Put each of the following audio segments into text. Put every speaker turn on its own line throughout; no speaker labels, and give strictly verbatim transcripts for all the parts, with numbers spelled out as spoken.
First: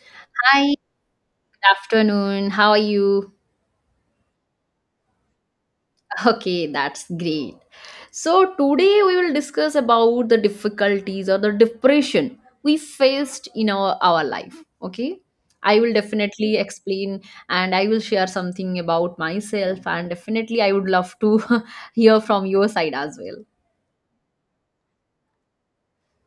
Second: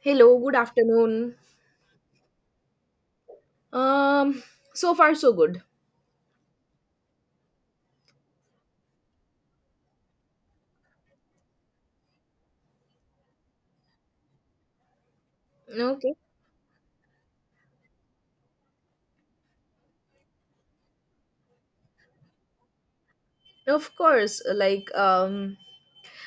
Hello, good
Hi, good
afternoon.
afternoon. How are you?
Um, so far so good.
Okay, that's great. So, today we will discuss about the difficulties or the depression we faced in our, our life. Okay, I will
Okay.
definitely explain and I will share something about myself, and definitely I would love to hear from your side as well.
Of course, like um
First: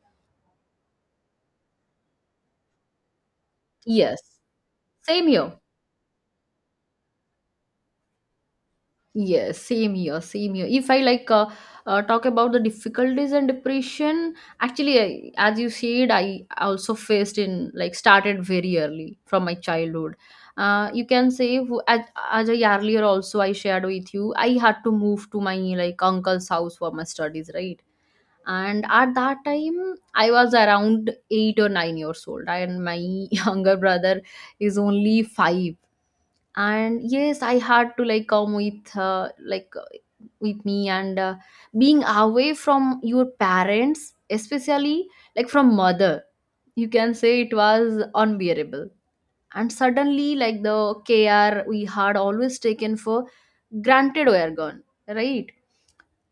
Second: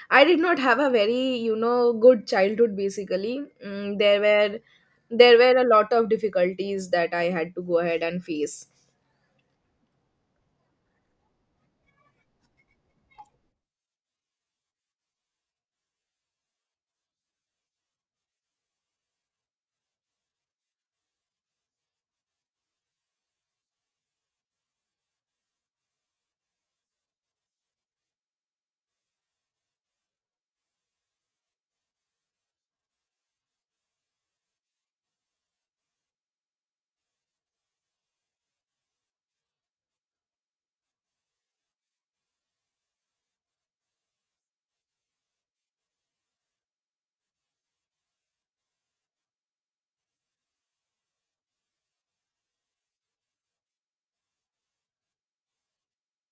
I did not have a very, you know, good childhood basically. Mm,
Yes,
there were
same
there
here.
were a lot of difficulties that I had to go ahead and face.
Yes, same year, same year. If I like uh, uh, talk about the difficulties and depression, actually, I, as you said, I also faced in like started very early from my childhood. Uh, you can say who- as, as I earlier also I shared with you, I had to move to my like uncle's house for my studies, right? And at that time, I was around eight or nine years old, and my younger brother is only five. And yes, I had to like come with uh, like uh, with me, and uh, being away from your parents, especially like from mother, you can say it was unbearable. And suddenly like the care we had always taken for granted were gone, right?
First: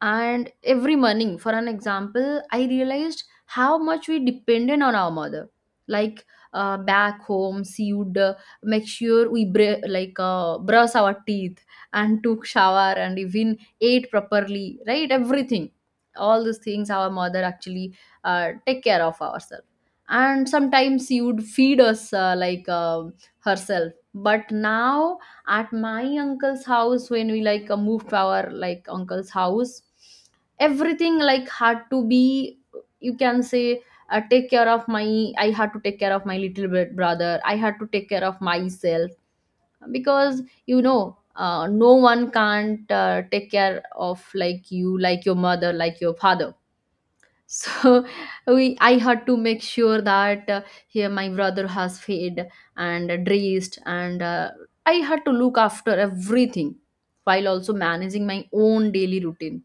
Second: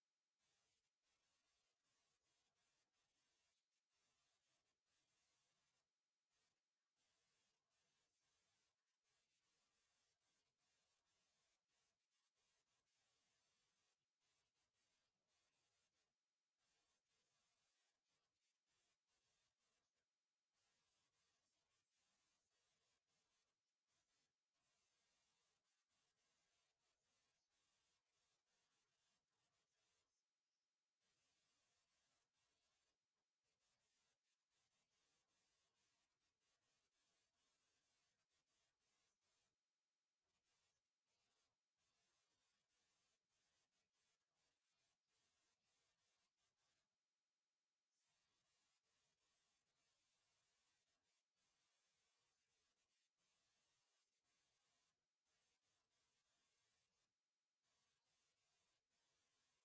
And every morning, for an example, I realized how much we depended on our mother. Like, uh, back home she would uh, make sure we br- like uh, brush our teeth and took shower and even ate properly, right? Everything, all these things our mother actually uh, take care of ourselves. And sometimes she would feed us uh, like um herself. But now at my uncle's house, when we like uh, moved to our like uncle's house, everything like had to be, you can say, uh, take care of my I had to take care of my little bit brother, I had to take care of myself. Because you know uh, no one can't uh, take care of like you, like your mother, like your father. So we I had to make sure that uh, here my brother has fed and dressed, and uh, I had to look after everything, while also managing my own daily routine.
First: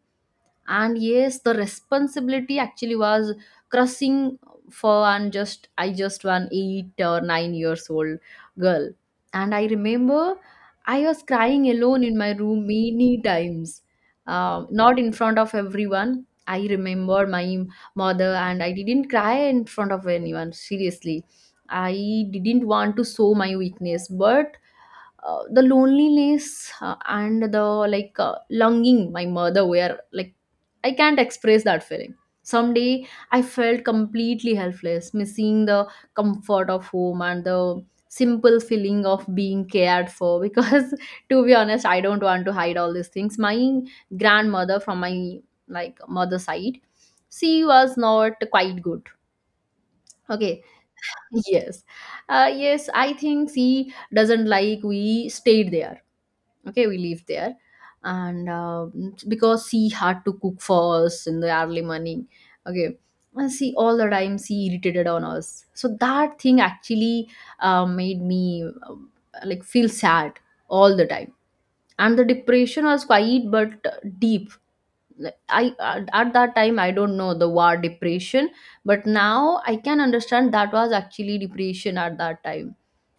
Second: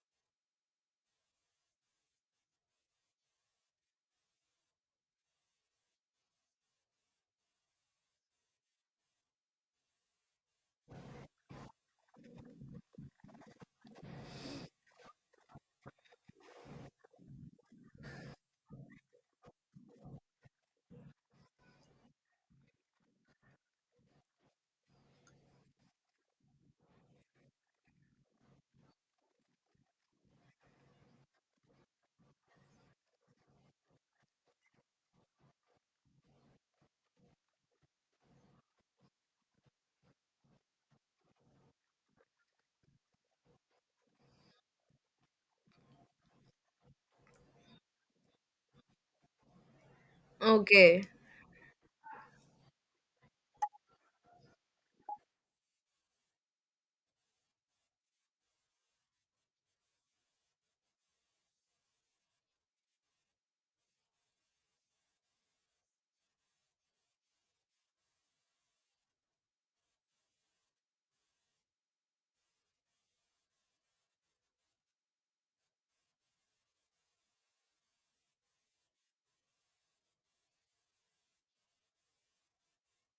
And yes, the responsibility actually was crushing for, and just I just one eight or nine years old girl. And I remember I was crying alone in my room many times. Um, not in front of everyone. I remember my mother, and I didn't cry in front of anyone seriously. I didn't want to show my weakness, but uh, the loneliness uh, and the like uh, longing my mother were like, I can't express that feeling. Someday I felt completely helpless, missing the comfort of home and the simple feeling of being cared for. Because to be honest, I don't want to hide all these things. My grandmother from my like mother side, she was not quite good. Okay.
Okay.
Yes. Uh, yes, I think she doesn't like we stayed there. Okay, we live there. And uh, because she had to cook for us in the early morning. Okay. And she all the time she irritated on us, so that thing actually uh, made me um, like feel sad all the time. And the depression was quiet but uh, deep. Like, I at at that time I don't know the word depression, but now I can understand that was actually depression. At that time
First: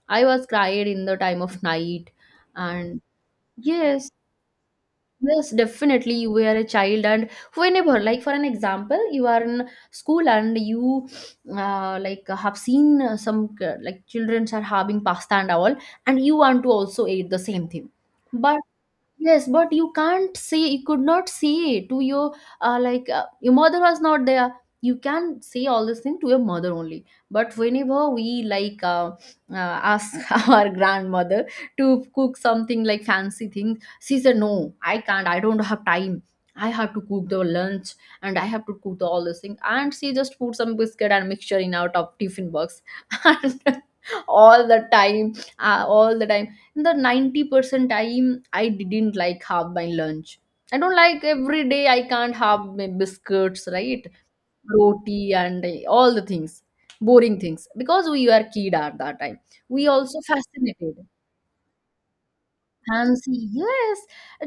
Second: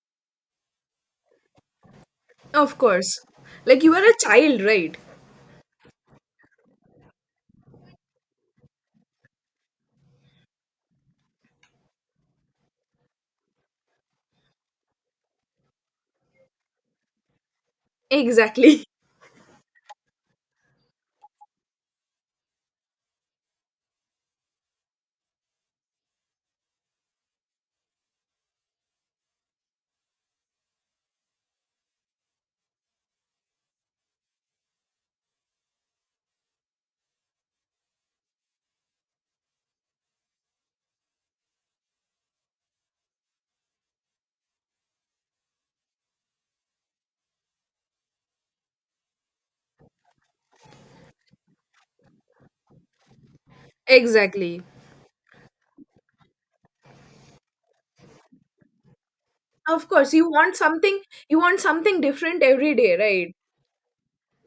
I was cried in the time of night,
Of
and
course. Like you were
yes.
a child, right?
Yes, definitely. You were a child, and whenever, like for an example, you are in school, and you, uh, like have seen uh, some uh, like children are having pasta and all, and you want to also eat the same thing, but.
Exactly.
Yes, but you can't say, you could not say to your uh, like uh, your mother was not there. You can say all this thing to your mother only. But whenever we like uh, uh, ask our grandmother to cook something like fancy thing, she said, no, I can't. I don't have time. I have to cook the lunch, and I have to cook the, all this thing. And she just put some biscuit and mixture in out of tiffin box, and all the time, uh, all the time the ninety percent time I didn't like have my lunch. I don't like every day I can't have my biscuits, right?
Exactly.
Roti and uh, all the things, boring things, because we were kid at that time. We
Of course,
also
you want
fascinated.
something you want something different every day, right?
Fancy, yes.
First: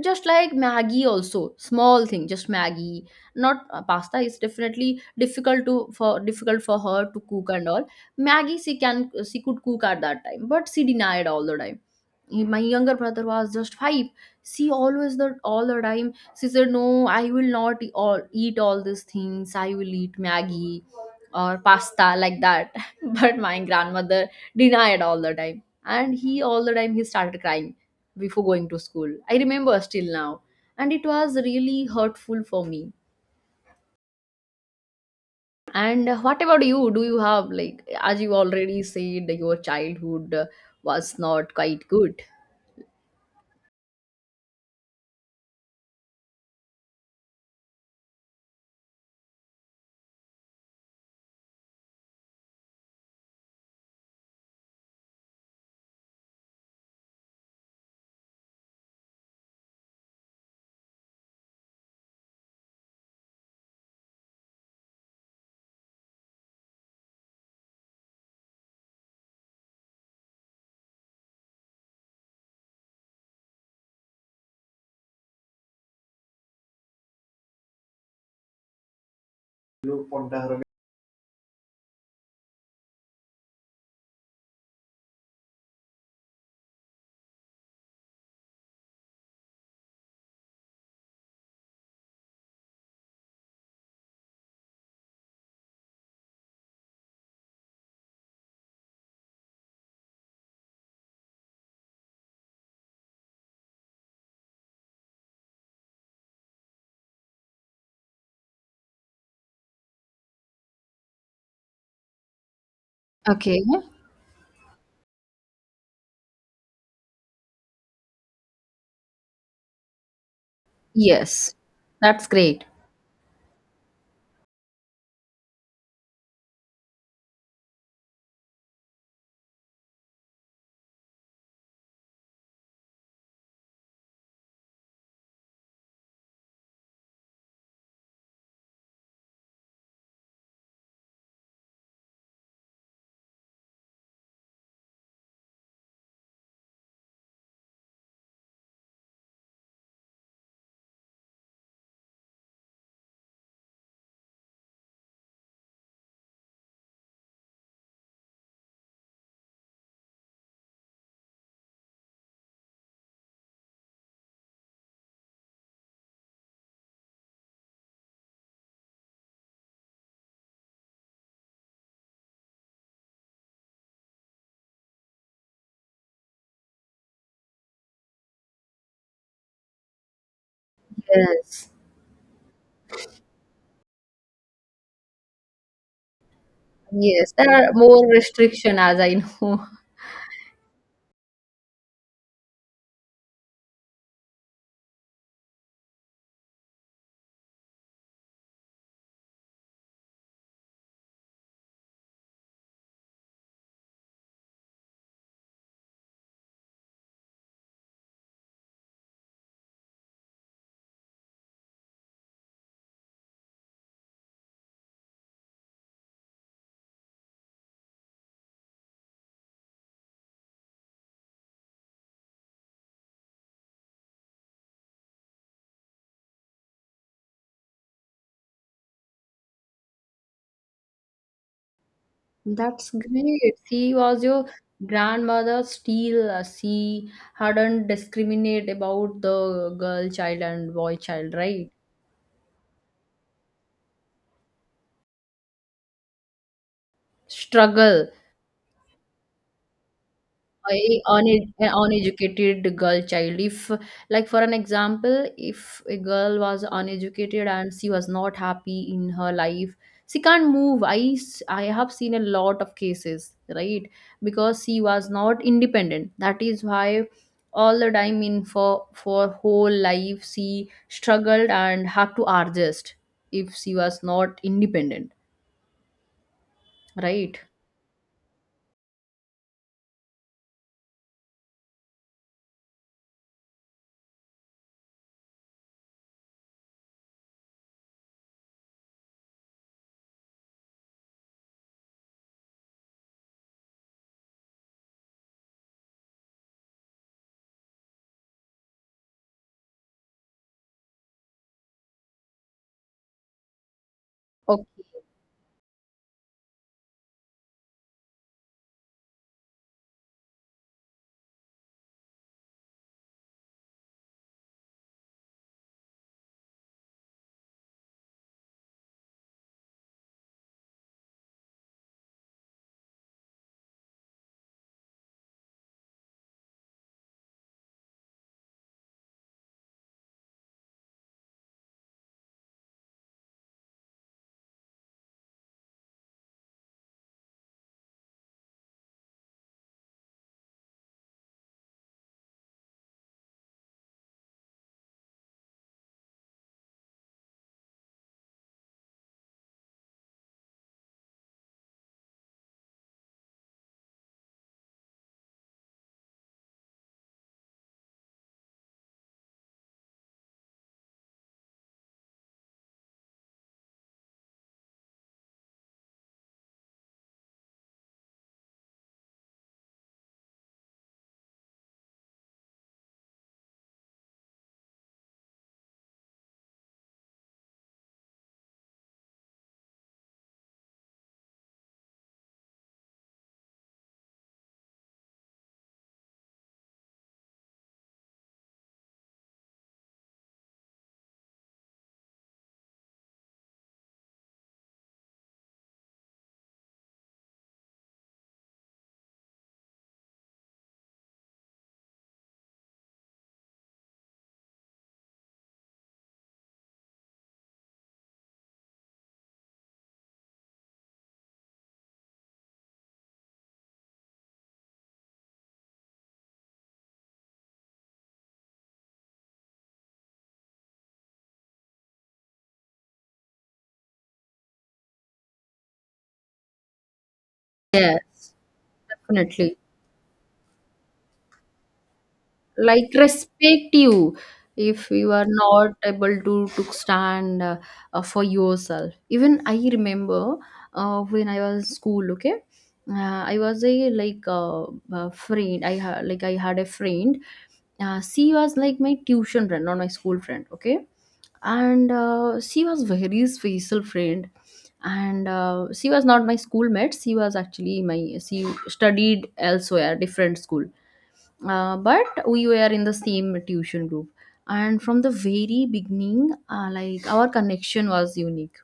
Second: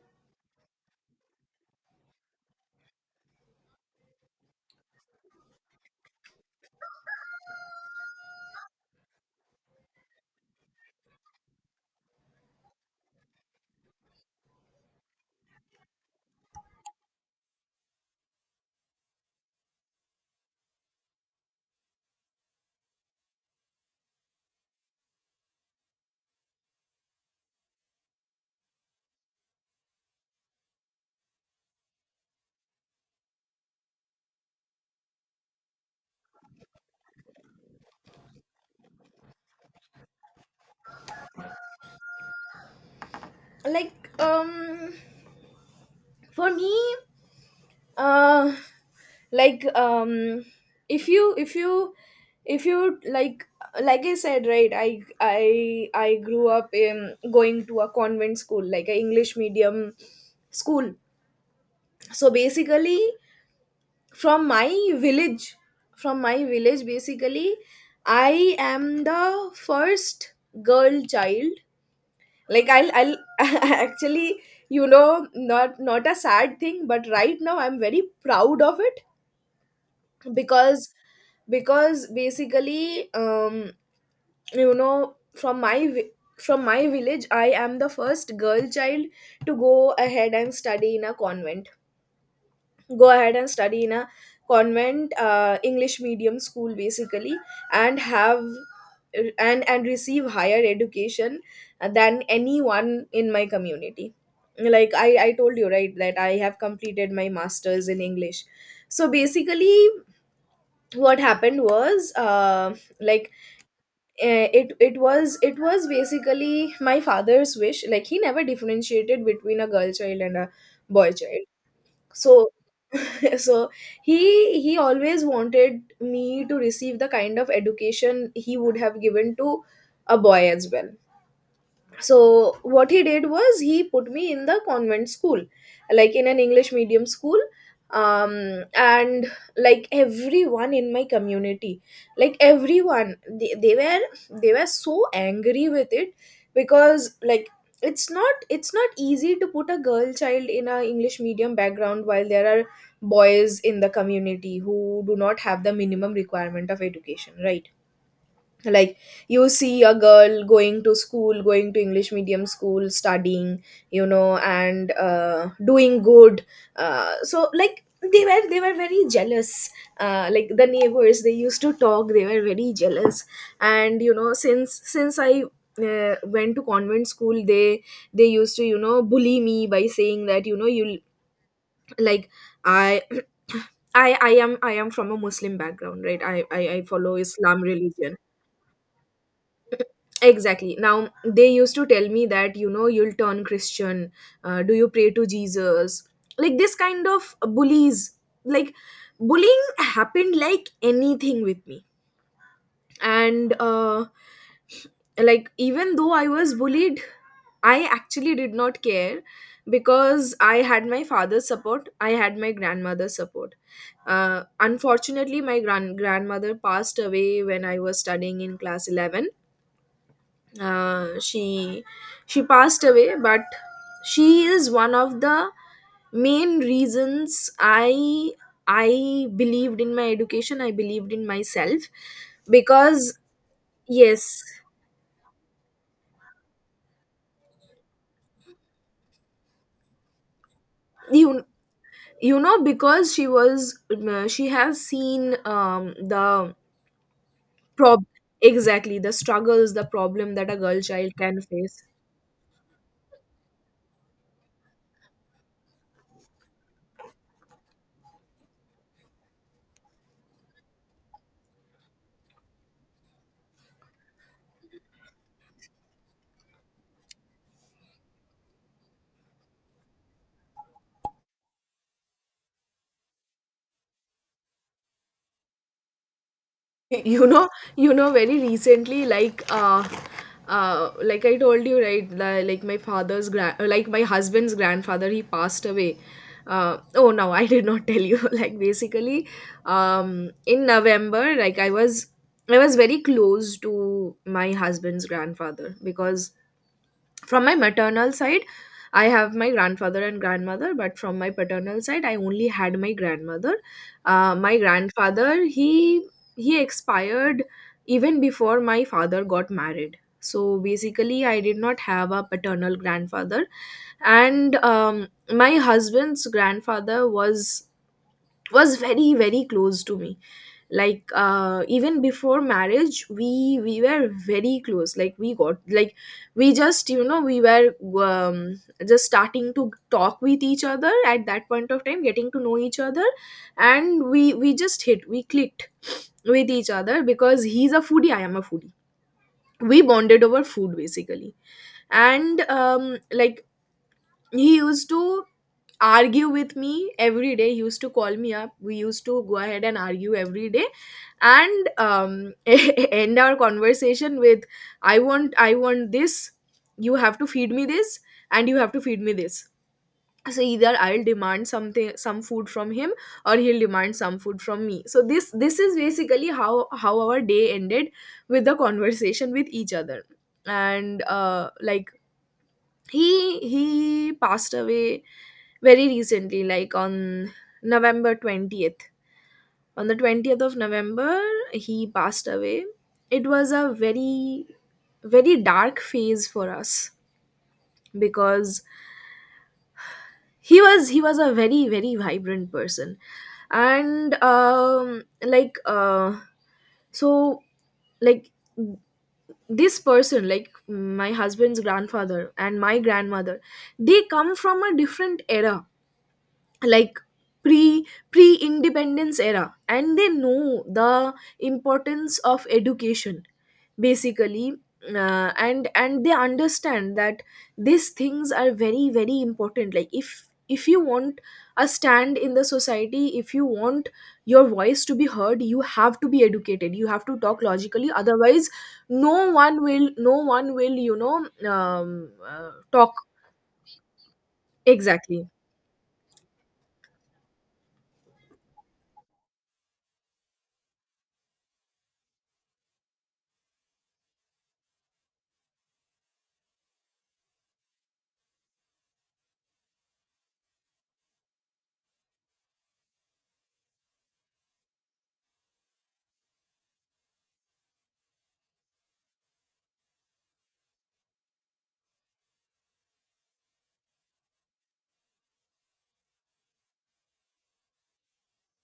Just like Maggie also. Small thing, just Maggie. Not uh, pasta is definitely difficult to for difficult for her to cook and all. Maggie she can she could cook at that time, but she denied all the time. My younger brother was just five. She always the all the time. She said, "No, I will not eat all eat all these things. I will eat Maggie or pasta like that." But my grandmother denied all the time, and he all the time he started crying before going to school. I remember still now. And it was really hurtful for me. And what about you? Do you have, like, as you already said, your childhood uh, was not quite good?
Like um for me uh like um if you if you if you like like I said, right, i i i grew up in going to a convent school, like a english medium school. So basically, from my village from my village basically, I am the first girl child. Like i'll i'll actually, you know, not not a sad thing, but right now I'm very proud of it. Because, because basically um you know, from my vi- from my village, I am the first girl child to go ahead and study in a convent, go ahead and study in a convent uh, english medium school basically, and have and and receive higher education than anyone in my community. Like, i i told you, right, that I have completed my masters in english. So basically, what happened was, uh, like
Okay.
eh, it it was it was basically my father's wish. Like, he never differentiated between a girl child and a boy child.
Yes. That's
So
great.
so he he always wanted me to receive the kind of education he would have given to a boy as well. So what he did was, he put me in the convent school, like in an english medium school. Um and like everyone in my community, like everyone, they, they were they were so angry with it. Because, like, it's not it's not easy to put a girl child in a english medium background while there are boys in the community who do not have the minimum requirement of education, right? Like, you see a girl going to school, going to english medium school, studying, you know, and uh, doing good. Uh, so like, they were they were very jealous. Uh, like the neighbors, they used to talk. They were very jealous. And you know, since since I uh, went to convent school, they they used to, you know, bully me by saying that, you know, you,
Yes.
like, I I, I am I am from a Muslim background, right? I, I, I follow
Yes. There
Islam
are more
religion.
restriction as I know.
Exactly, now they used to tell me that, you know, you'll turn christian. Uh, do you pray to Jesus? Like this kind of bullies, like bullying happened like anything with me. And uh, like, even though I was bullied, I actually did not care, because I had my father's support, I had my grandmother's support. Uh, unfortunately, my gran- grandmother passed away when I was studying in class eleven. Uh, she she passed away, but she is one of the main reasons i i believed in my education, I believed in myself.
That's
Because,
great. She was
yes,
your grandmother, still uh, she hadn't discriminate about the girl child and boy child,
you
right?
you know, because she was, um, she has seen um the prob
Struggle.
exactly, the struggles, the problem that a
A
girl child can
une- an
face.
uneducated girl child, if like for an example, if a girl was uneducated and she was not happy in her life, she can't move. i s- I have seen a lot of cases, right? Because she was not independent, that is why all the time in for for whole life she struggled and had to adjust, if she was not independent,
You
right?
know, you know, very recently, like uh uh like I told you, right, li- like my father's grand like my husband's grandfather, he passed away. uh oh no, I did not tell you. Like basically, um in november, like i was I was very close to my husband's grandfather, because from my maternal side, I have my grandfather and grandmother, but from my paternal side, I only had my grandmother. Uh, my
Okay.
grandfather, he he expired even before my father got married. So basically, I did not have a paternal grandfather. And um, my husband's grandfather was was very very close to me. Like uh even before marriage, we we were very close. Like we got like we just, you know, we were, um, just starting to talk with each other at that point of time, getting to know each other. And we we just hit, we clicked with each other, because he's a foodie, I am a foodie. We bonded over food basically. And um like he used to argue with me every day, he used to call me up, we used to go ahead and argue every day. And um, end our conversation with, i want I want this, you have to feed me this, and you have to feed me this. So either I'll demand something, some food from him, or he'll demand some food from me. So this this is basically how how our day ended, with the conversation with each other. And uh, like, he he passed away very recently, like on november twentieth, on the twentieth of november, he passed away. It was a very, very dark phase for us, because he was he was a very very vibrant person. And um like uh so like this person, like my husband's grandfather and my grandmother, they come from a different era. Like, pre pre independence era, and they know the importance of education basically. uh, and and they understand that these things are very very important. Like, if if you want a stand in the society, if you want your voice to be heard, you have to be educated, you have to talk logically,
Yes,
otherwise no
definitely.
one will no one will you know, um, uh,
Like,
talk.
respect you if you are
Exactly.
not able to to stand uh, uh, for yourself. Even I remember uh, when I was in school. Okay. uh, I was a like uh, uh, friend, i ha- like I had a friend, uh, she was like my tuition friend, not my school friend. Okay. And uh, she was very special friend. And uh, she was not my schoolmate, she was actually my, she studied elsewhere different school. Uh, but we were in the same tuition group. And from the very beginning, uh, like our connection was unique.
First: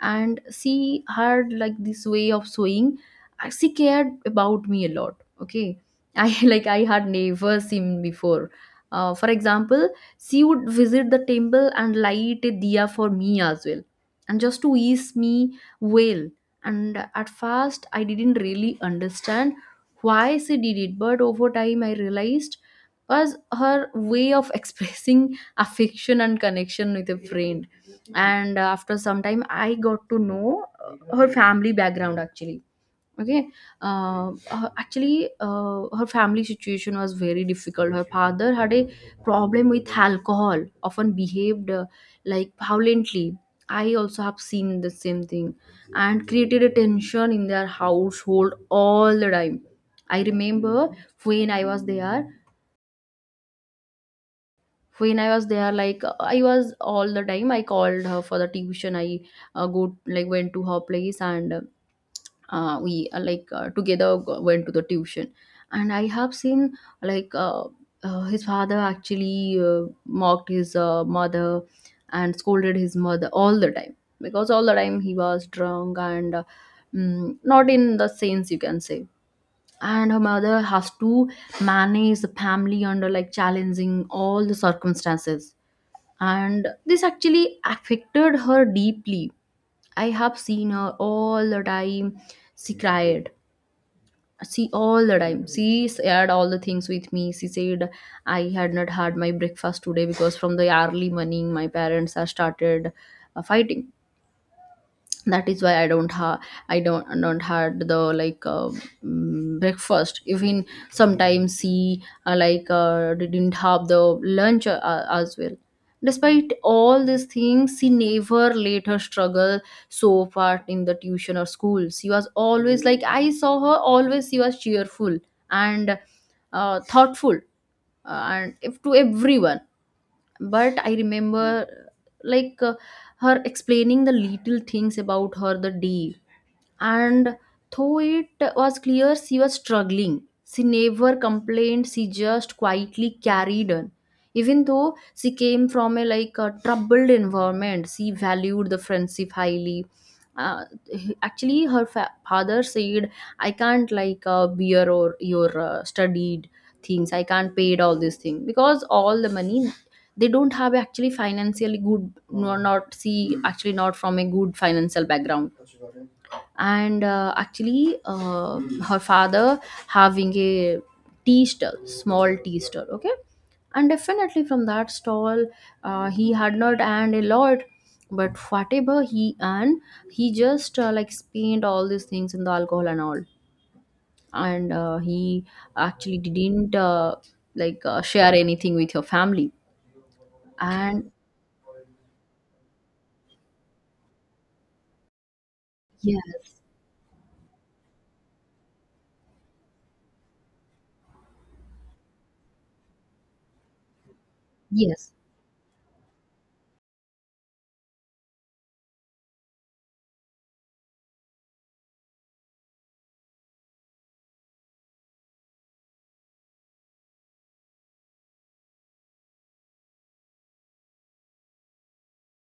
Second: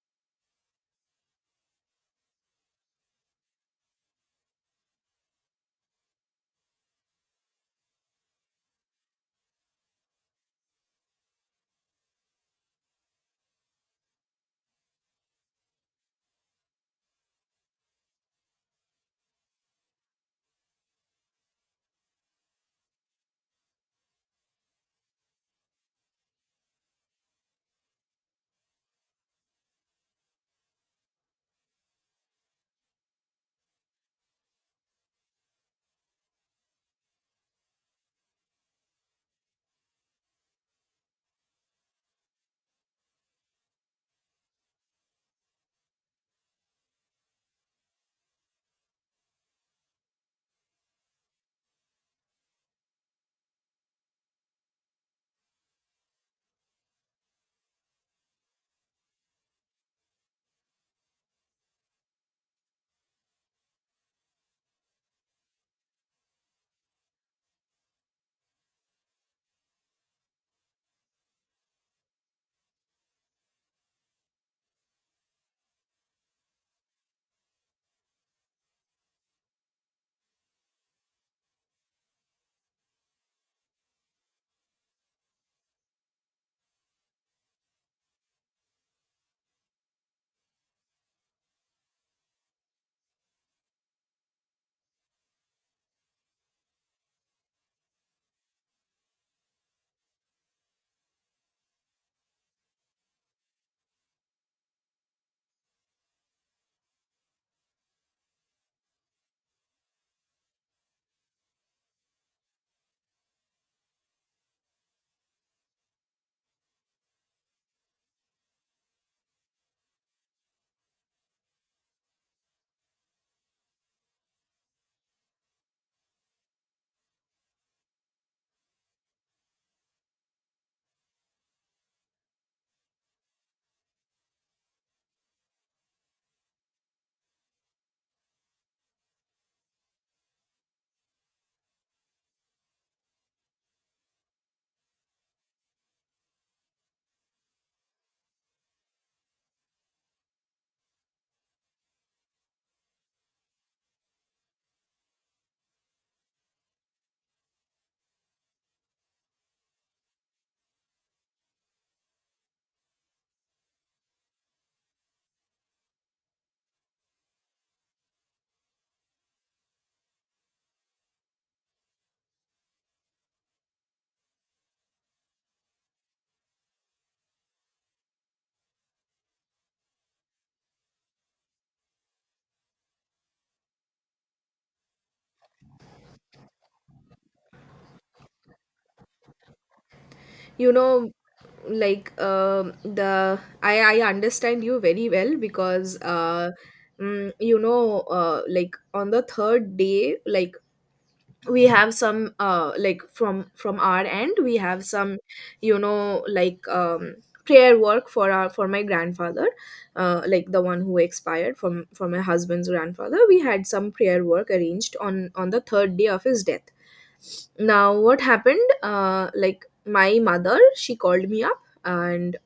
And she had like this way of sewing. Uh, she cared about me a lot. Okay. I like I had never seen before. Uh, for example, she would visit the temple and light a diya for me as well, and just to ease me well. And at first I didn't really understand why she did it, but over time I realized was her way of expressing affection and connection with a friend. And uh, after some time I got to know uh, her family background actually. Okay. uh, uh, actually, uh, her family situation was very difficult. Her father had a problem with alcohol, often behaved uh, like violently. I also have seen the same thing, and created a tension in their household all the time. I remember when i was there when I was there, like I was all the time I called her for the tuition. I uh, go like went to her place, and uh, we uh, like uh, together go- went to the tuition. And I have seen like uh, uh, his father actually uh, mocked his uh, mother and scolded his mother all the time, because all the time he was drunk and uh, mm, not in the sense you can say. And her mother has to manage the family under like challenging all the circumstances. And this actually affected her deeply. I have seen her all the time, she cried. She all the time she shared all the things with me. She said, I had not had my breakfast today because from the early morning my parents are started uh, fighting. That is why I don't have, I don't don't had the like uh, mm, breakfast. Even sometimes she uh, like uh, didn't have the lunch uh, as well. Despite all these things, she never let her struggle so far in the tuition or school. She was always, like I saw her always she was cheerful and uh, thoughtful uh, and if to everyone. But I remember like uh, her explaining the little things about her the day. And though it was clear she was struggling, she never complained. She just quietly carried on. Even though she came from a like a troubled environment, she valued the friendship highly. Uh, he- actually, her fa- father said, "I can't like uh, bear or your uh, studied things. "I can't pay all these things because all the money." They don't have actually financially good, no, not see actually not from a good financial background, and uh, actually uh, her father having a tea stall, small tea stall. Okay. And definitely from that stall uh, he had not earned a lot, but whatever he earned he just uh, like spent all these things in the alcohol and all. And uh, he actually didn't uh, like uh, share anything with your family.
You
And
know, like um the I I understand you very well, because uh
yes,
mm, you know, uh like, on the third day, like, we have some, uh like from from our end, we have
yes,
some, you know, like um prayer work for our, for my grandfather, uh like the one who expired, from from my husband's grandfather. We had some prayer work arranged on on the third day of his death. Now what happened, uh like, my mother, she called me up. And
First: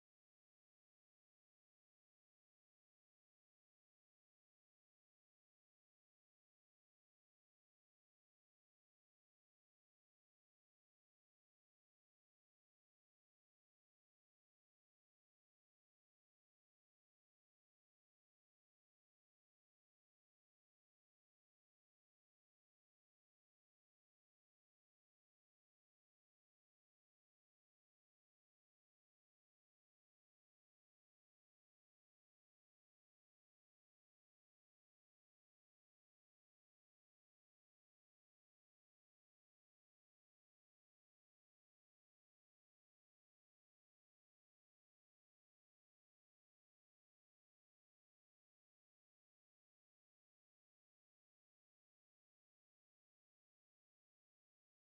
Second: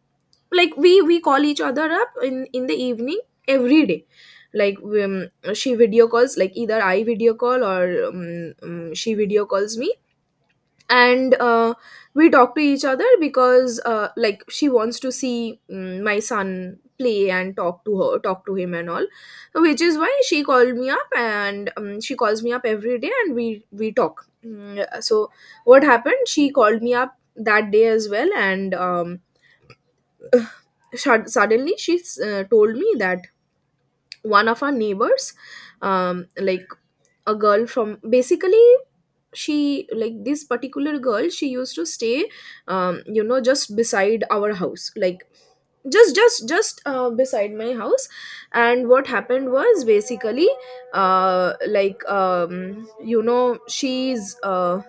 like, we we call each other up in in the evening every day. Like, um, she video calls, like, either I video call, or um, um, she video calls me. And uh, we talk to each other, because uh, like, she wants to see, um, my son play, and talk to her, talk to him and all. Which is why she called me up. And um, she calls me up every day, and we we talk. Mm, so what happened, she called me up that day as well. And um, shud- suddenly she uh, told me that one of our neighbors, um, like, a girl from basically, she like this particular girl, she used to stay, um, you know, just beside our house, like, just just just uh, beside my house. And what happened was basically, uh, like um, you know, she's uh,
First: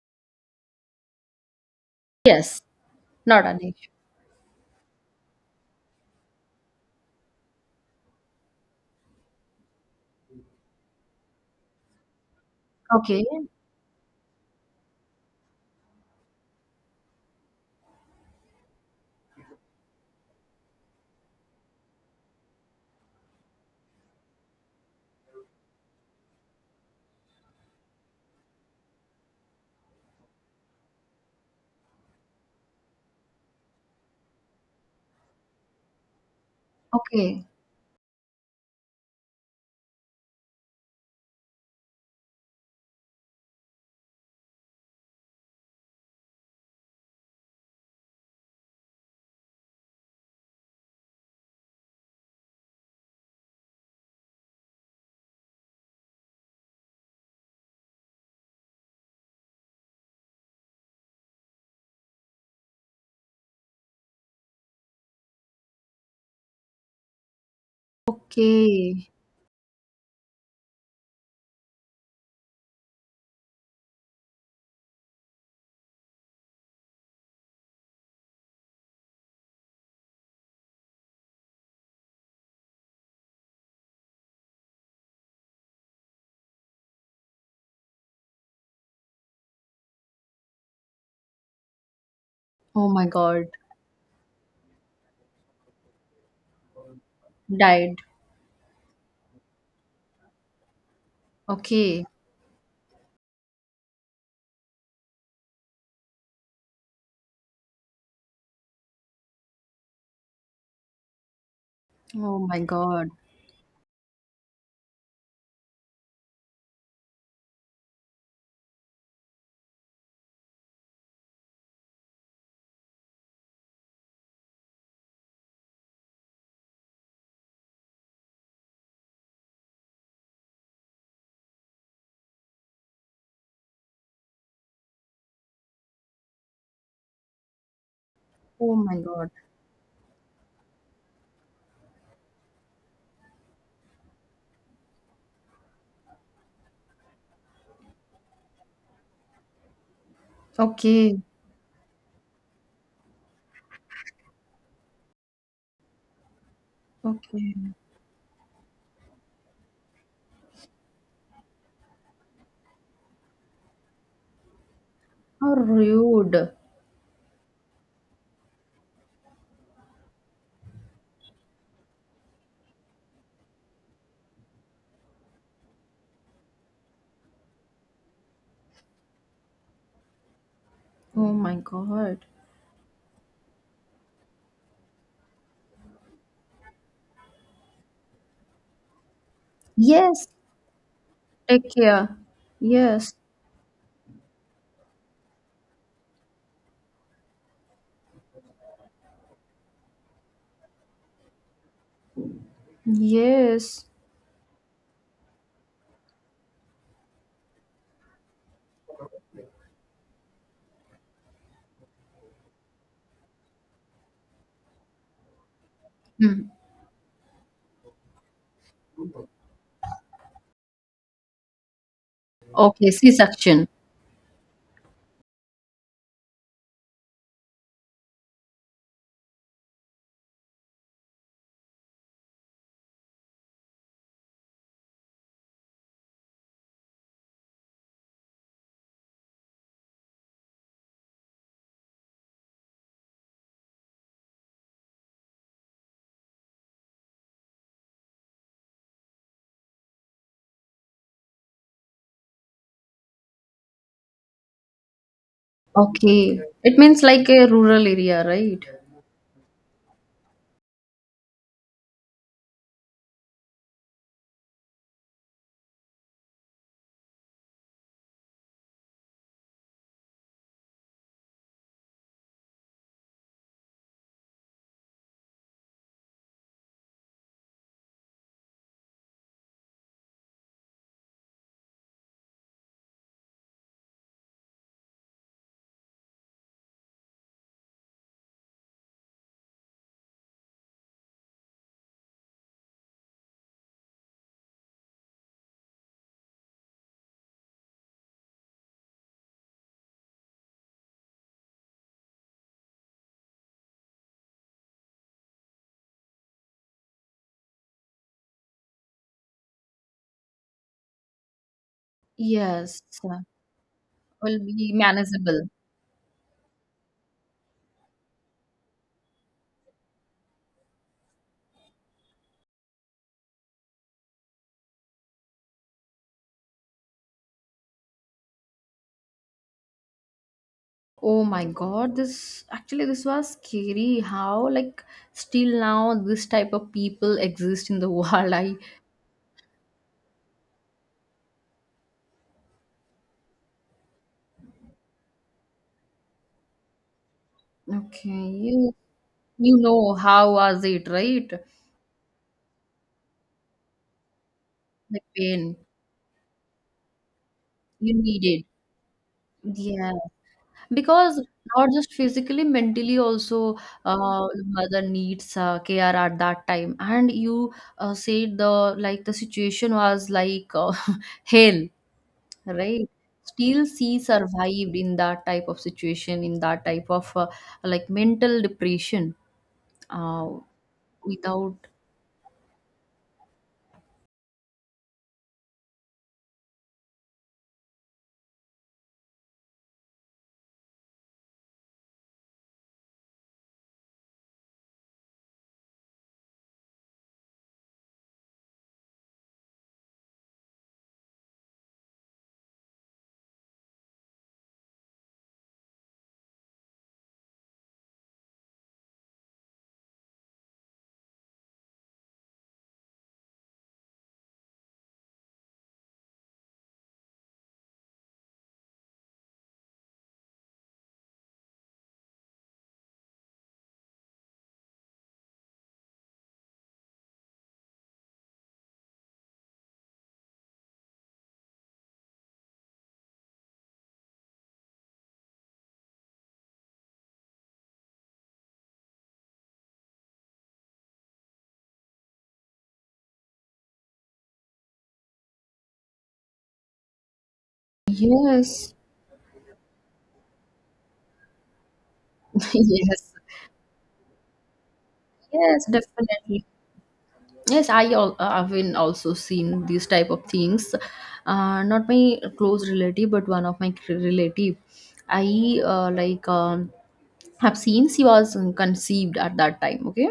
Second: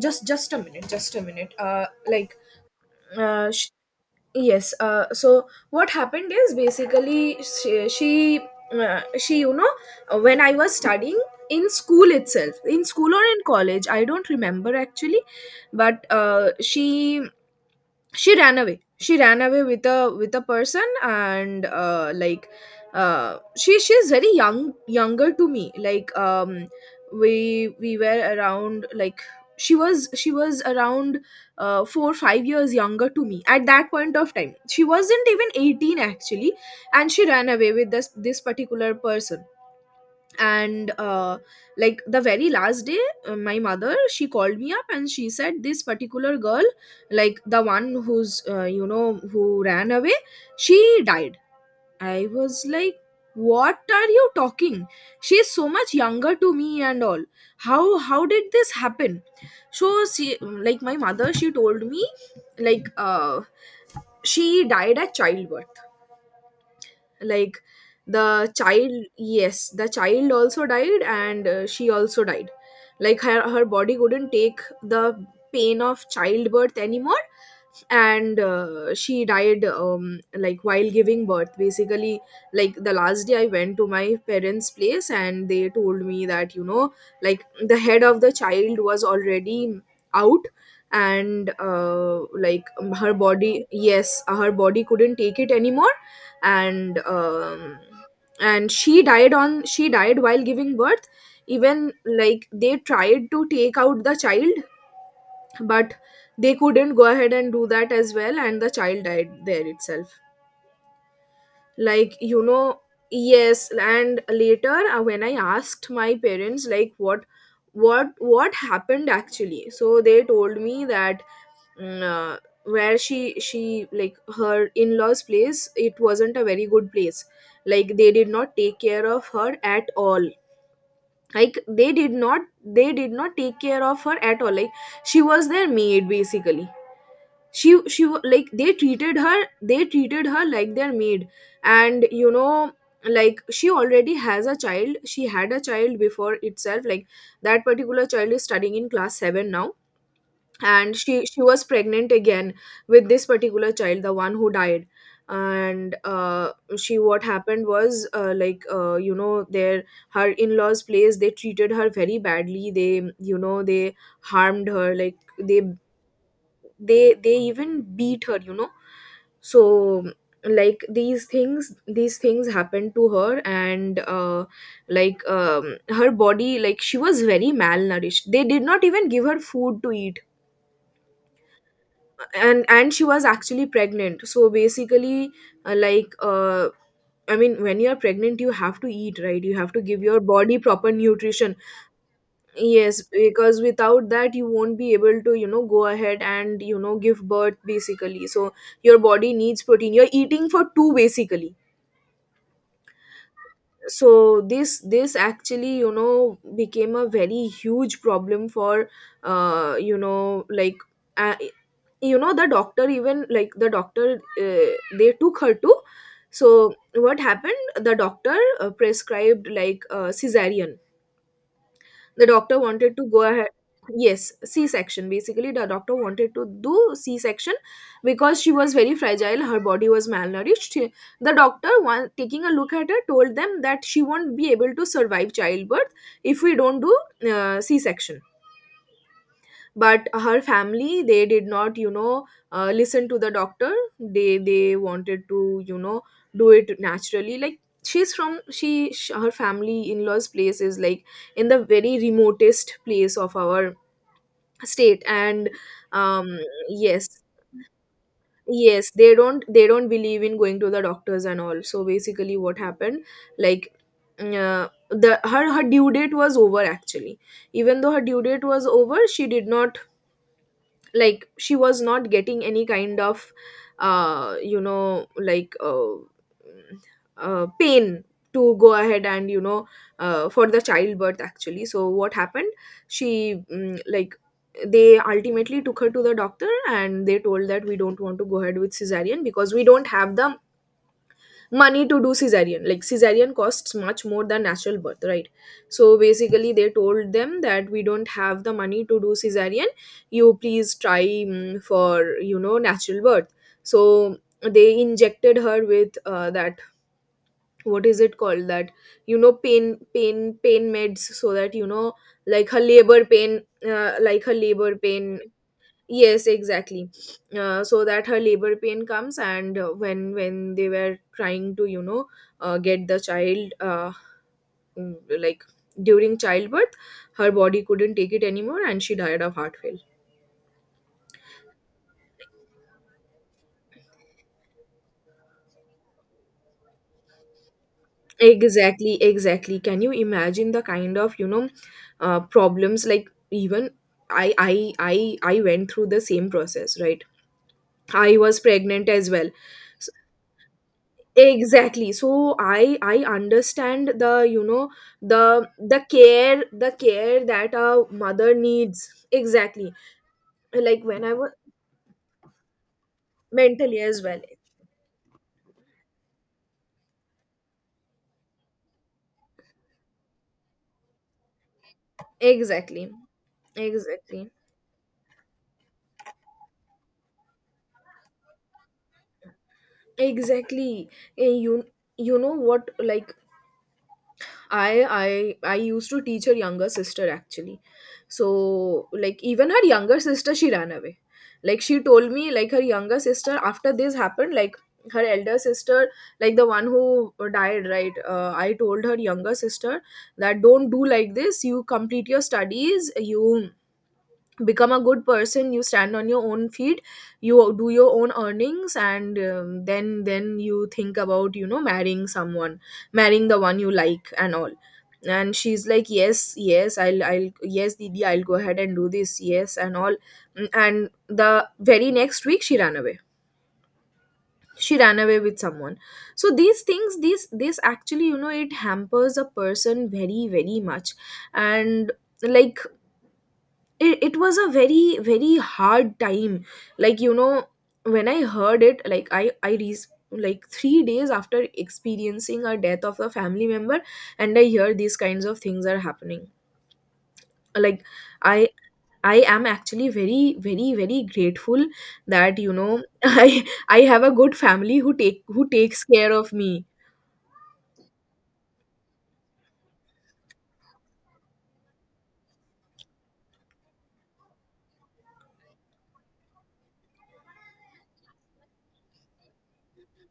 just just a minute, just a minute, uh, like
yes, not
uh
an issue.
yes. Uh, so what happened is basically, she she, uh, she you know, uh, when I was studying in school itself, in school or
Okay.
in college, I don't remember actually, but uh, she, she ran away she ran away with, a with a person. And uh, like uh, she, she's very young, younger to me. Like um we we were around like, she was she was around uh, four or five years younger to me. At that point of time, she wasn't even eighteen actually. And she
Okay.
ran away with this this particular person. And uh, like, the very last day, uh, my mother, she called me up, and she said, this particular girl, like the one who's uh, you know, who ran away, she died. I was like, what are you talking? She's so much younger to me and all. How how did this happen? So she, like my mother, she told me, like uh, she died at childbirth. Like, the child,
Okay.
yes, the child also died, and uh, she also died. Like, her, her body couldn't take the pain of childbirth anymore. And uh, she died, um, like, while giving birth basically. Like, the last day I went to my parents place, and they told me that, you know, like, the head of the child was already out. And uh, like
Oh
um,
my
her
God.
body, yes, her body couldn't take it anymore. And um,
Died.
and she died on she died while giving birth. Even
Okay.
like, they tried to take out the child, but they couldn't go ahead and do that as well, and the child died there itself. Like,
Oh
you
my
know,
God.
yes. And later, uh, when I asked my parents, like, what, what what happened actually, so they told me that, mm, uh, where she, she like her in-laws place, it wasn't a very good place. Like, they did not take care of her at all. Like, they did not they did not take care of her at all. Like, she was their maid basically. She she wa- like, they
Oh my
treated
God.
her they treated her like their maid. And you know, like, she already has a child she had a child before itself. Like that particular child is studying in class seven now. And
Okay.
she she was pregnant again with this particular child, the one who died. And uh, she what
Okay.
happened was uh, like uh, you know their her in-laws place, they treated her very badly. They, you know, they harmed her, like
How
they
rude.
they they even beat her, you know. So like these things these things happened to her. And uh, like um, her body, like she was very malnourished. They did not even give her food to eat.
Oh my God.
And and she was actually pregnant. So basically, uh, like uh, I mean, when you are pregnant, you have to eat, right? You have to give your
Yes.
body proper nutrition.
Take care.
Yes,
Yes.
because without that you won't be able to, you know, go ahead and, you know, give birth, basically. So your body needs protein. You're eating for two, basically.
Yes.
So this this actually, you know, became a very huge problem for uh, you know like uh, you know the doctor. Even like the doctor, uh, they took her to.
Hmm.
So what happened, the doctor uh, prescribed, like, uh, cesarean. The doctor
Okay.
wanted to go ahead.
C-section.
Yes, C section. Basically, the doctor wanted to do C section because she was very fragile. Her body was malnourished. She— the doctor, while taking a look at her, told them that she won't be able to survive childbirth if we don't do uh, C section. But her family, they did not, you know, uh, listen to the doctor. They they wanted to, you know, do it naturally. Like she's from, she sh- her family in-laws place is like in the very remotest place of our state. And um
Okay. It means
yes.
like a rural area, right?
Yes, they don't they don't believe in going to the doctors and all. So basically what happened, like, mm, uh, the her her due date was over actually. Even though her due date was over, she did not, like, she was not getting any kind of uh you know like uh, uh pain to go ahead and, you know, uh, for the childbirth actually. So what happened, she, mm, like, they ultimately took her to the doctor and they told that we don't want to go ahead with cesarean because we don't have the money to do cesarean. Like cesarean costs much more than natural birth, right? So basically they told them that we don't have the money to do cesarean. You please try, mm, for, you know, natural birth. So they injected her with uh, that, what is it called, that, you know, pain pain pain meds so that, you know, like her
Yes.
labor pain, uh, like her
Will be
labor pain
manageable.
Yes, exactly. Uh, so that her labor pain comes. And uh, when when they were trying to, you know, uh, get the child, uh, mm, like, during childbirth, her body couldn't take it anymore, and she died of heart failure.
Oh my God, this actually this was scary. How like still now this type of people exist in the world. I
Exactly, exactly. Can you imagine the kind of, you know, uh, problems, like, even I I I I went through the same process, right?
Okay,
I was
you
pregnant as well.
you know how was it, right?
Exactly, so i i understand, the you know,
The
the
pain
the care, the care that a
you
mother
needed.
needs, exactly.
Yeah,
Like when I
because
was,
not just physically, mentally also,
mentally as well.
uh, mother needs uh, care at that time. And you uh, said the like the situation was like uh, hell, right?
Exactly.
Still, she
Exactly.
survived in that type of situation, in that type of uh, like mental depression, uh,
Exactly. Eh,
without.
you you know what, like, I I I used to teach her younger sister actually. So, like, even her younger sister, she ran away. Like, she told me, like, her younger sister after this happened, like, her elder sister, like the one who died, right. uh, I told her younger sister that don't do like this. You complete your studies. You become a good person. You stand on your own feet. You do your own earnings. And um, then then you think about, you know, marrying someone. Marrying the one you like and all. And she's like, yes, yes, i'll i'll, yes, didi, I'll go ahead and do this, yes, and all. Mm, and the very next week she ran away. She ran away with someone. So these things these this actually, you know, it hampers a person very, very much. And, like, it, it was a very, very hard time. Like, you know, when I heard it, like, I I re, like three days after experiencing a death of a family member, and I hear these kinds of things are happening. Like, i
Yes.
I am actually very, very, very grateful that, you know,
Yes,
i I have a good family who take who
yes,
takes care of
definitely.
me.
Yes, I al- uh, have been also seen these type of things. Uh, not my close relative, but one of my cl- relative. I uh, like, um, have seen she was conceived at that time. Okay.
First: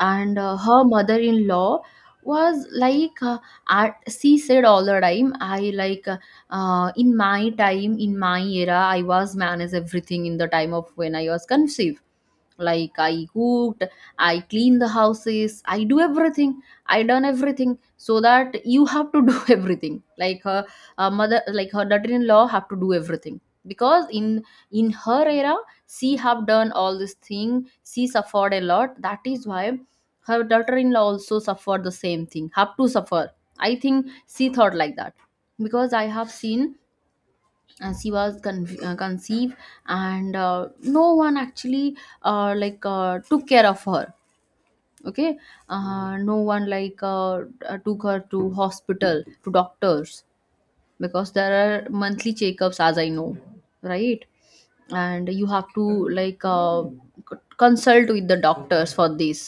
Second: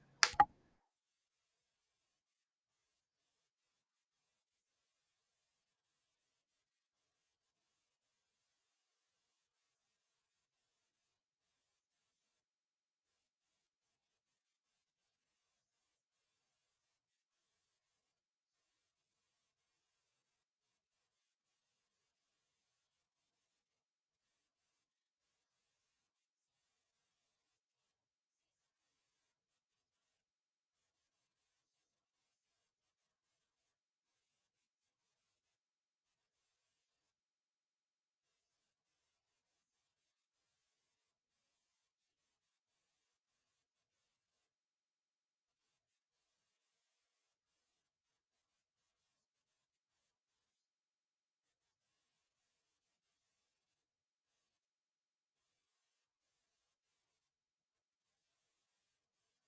And uh, her mother-in-law was like uh, at, she said all the time, i like, uh, in my time, in my era I was managed everything in the time of when I was conceived. Like I cooked, I clean the houses, I do everything. I done everything, so that you have to do everything, like her uh, mother, like her daughter-in-law have to do everything. Because in in her era she have done all this thing, she suffered a lot. That is why her daughter-in-law also suffered the same thing, have to suffer, I think. She thought like that. Because I have seen uh, she was con- uh, conceived, and uh, no one actually uh, like uh, took care of her. Okay. Uh, no one like uh, uh, took her to hospital, to doctors. Because there are monthly checkups, as I know, right? And you have to like uh, c- consult with the doctors for this.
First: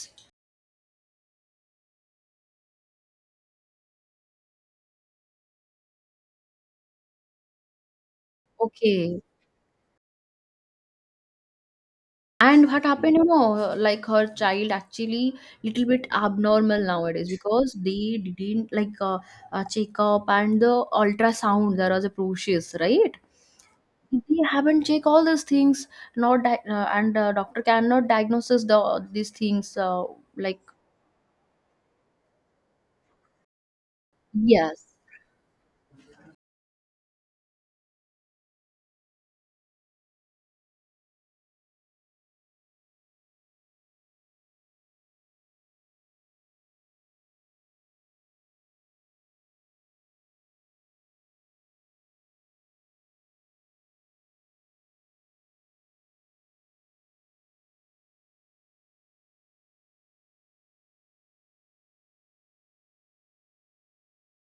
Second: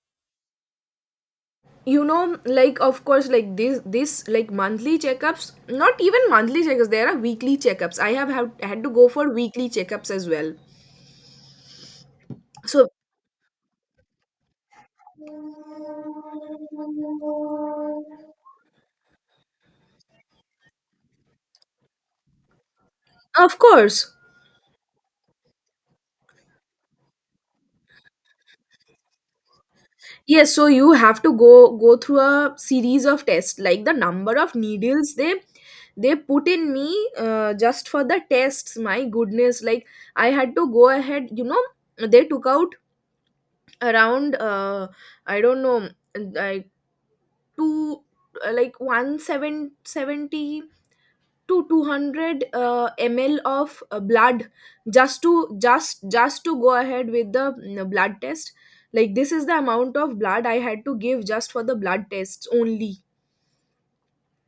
You know, like, of course, like this this, like, monthly checkups, not even monthly checkups, there are weekly checkups. I have had, had to go
Okay.
for weekly checkups as well.
And what
So
happened, you know her- like her child actually little bit abnormal nowadays, because they didn't like uh, uh, check up, and the ultrasound there was a process, right?
of course.
They haven't check all these things. Not di- uh, and uh, doctor cannot diagnose the, these things, uh,
Yes.
like.
So you have to go go through a series of tests. Like the number of
Yes.
needles they they put in me, uh, just for the tests, my goodness. Like I had to go ahead, you know. They took out around, uh, I don't know, like two, uh, like one seventy to two hundred uh, ml of uh, blood, just to, just just to go ahead with the mm, blood test. Like this is the amount of blood I had to give just for the blood tests only.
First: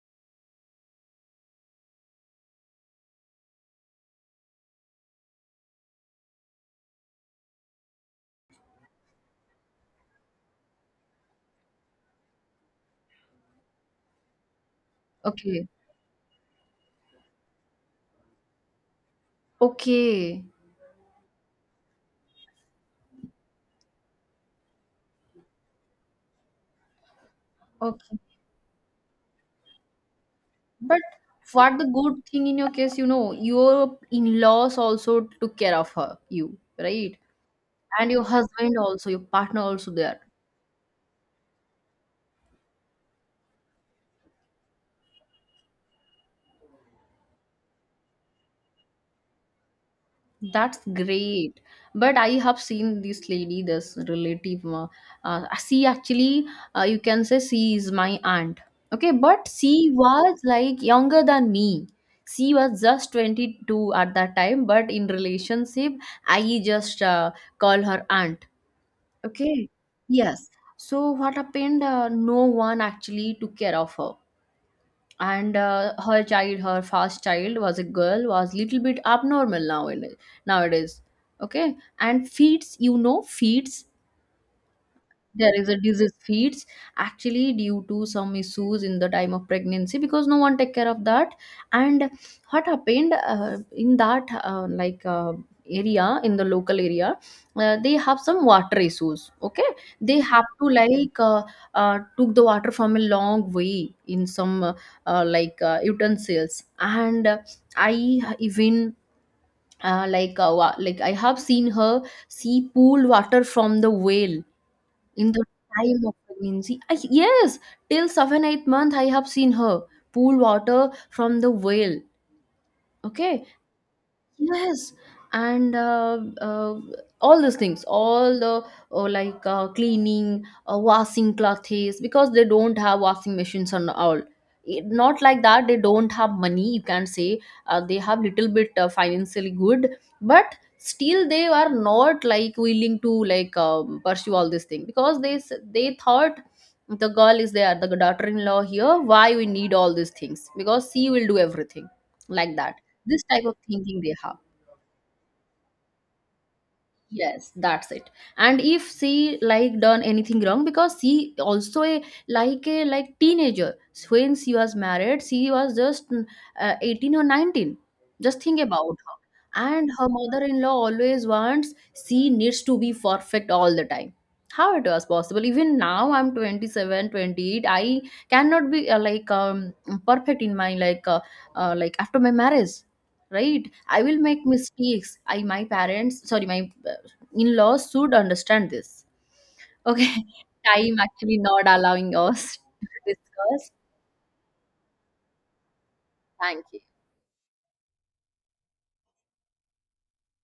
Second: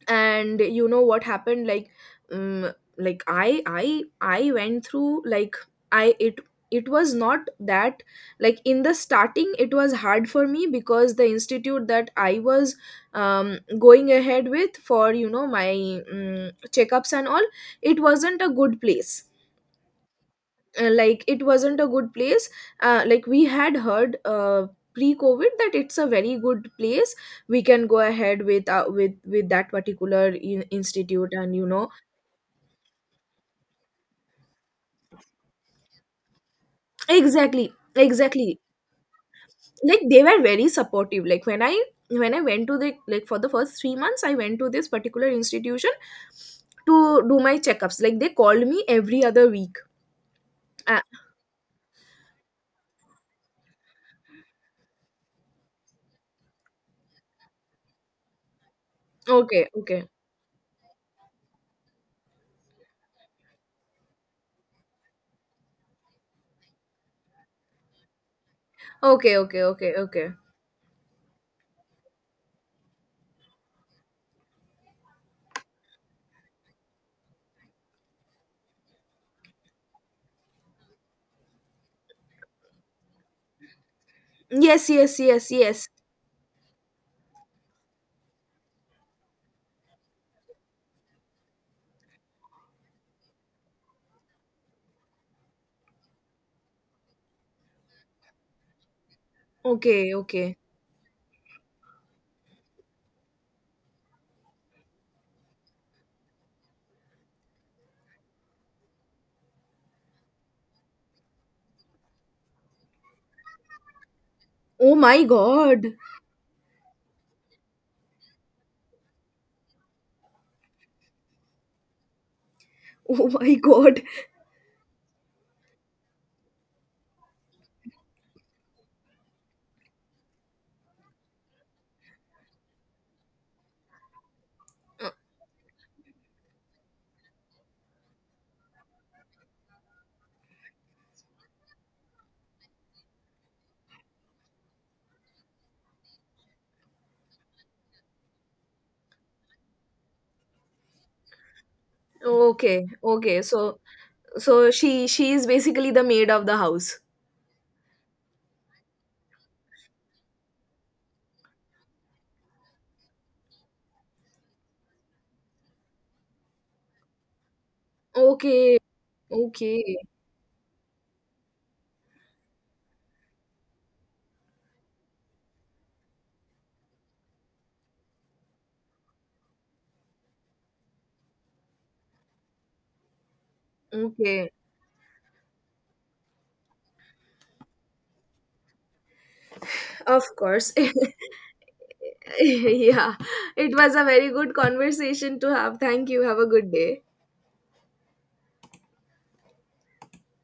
And you know what happened, like, um, like i i i went through, like, I it it was not that, like, in the starting it was hard for me because the institute that I was um, going ahead with for, you know,
Okay.
my um, checkups and all, it wasn't a good place.
Okay.
uh, like, it wasn't a good place. uh, like, we had heard, uh, pre covid, that it's a very good place. We can go
Okay.
ahead with uh, with with that particular in-
But
institute, and you
what the
know.
good thing in your case, you know, your in-laws also took care of her, you, right?
Exactly,
And your
exactly.
husband also, your partner also
Like
there.
they were very supportive. Like when I, when I went to the, like, for the first three months, I went to this particular institution to do my checkups. Like they called me every other week.
That's
uh,
great. But I have seen this lady, this relative. Uh, uh, she actually, uh, you can say she is my aunt. Okay, but
okay,
she
okay,
was like younger than me. She was just twenty-two at that time, but in relationship, I just uh, call her aunt.
okay, okay.
Okay.
Okay, okay.
Yes. So what happened? Uh, no one actually took care of her, and uh, her child, her first child, was a girl, was little bit abnormal nowadays. Nowadays, okay. And feeds, you know, feeds
Yes, yes, yes,
there is a
yes.
disease feeds, actually due to some issues in the time of pregnancy, because no one take care of that. And what happened, uh, in that uh, like uh, area, in the local area, uh, they have some water issues. Okay.
Okay,
They have
okay.
to like uh, uh, took the water from a long way in some uh, uh, like uh, utensils, and uh, i even uh, like uh, wa- like I have seen her. She pulled water from the well
Oh my
in the
god.
time of pregnancy. I, yes, till seven eight month I have seen her pool water from the well.
Oh
Okay.
my god.
Yes, and uh, uh, all those things, all the uh, like uh, cleaning, uh, washing clothes, because they don't have washing machines and all. It, not like that, they don't have money. You can say uh, they have little bit uh, financially good, but still they are not like willing to like um, pursue all these things, because they s- they thought the girl is there, the daughter-in-law here. Why we need all these things? Because she will do everything, like that.
Okay.
This
Okay.
type of
So
thinking they have.
so she she is basically the maid of the house.
Yes, that's it. And if she like done anything wrong, because she also a like a like teenager when she was married, she was just mm, uh, eighteen or nineteen. Just think
Okay.
about her. And
Okay.
her mother-in-law always wants she needs to be perfect all the time. How it was possible? Even now I'm twenty-seven, twenty-eight. I cannot be uh, like um perfect in my like uh, uh, like after my marriage, right? I will make
Okay.
mistakes. I my parents, sorry, my in-laws should understand this. Okay.
Of course.
Time actually not allowing us to
Yeah.
discuss.
It was a very good conversation to have. Thank you. Have a
Thank
good
you.
day.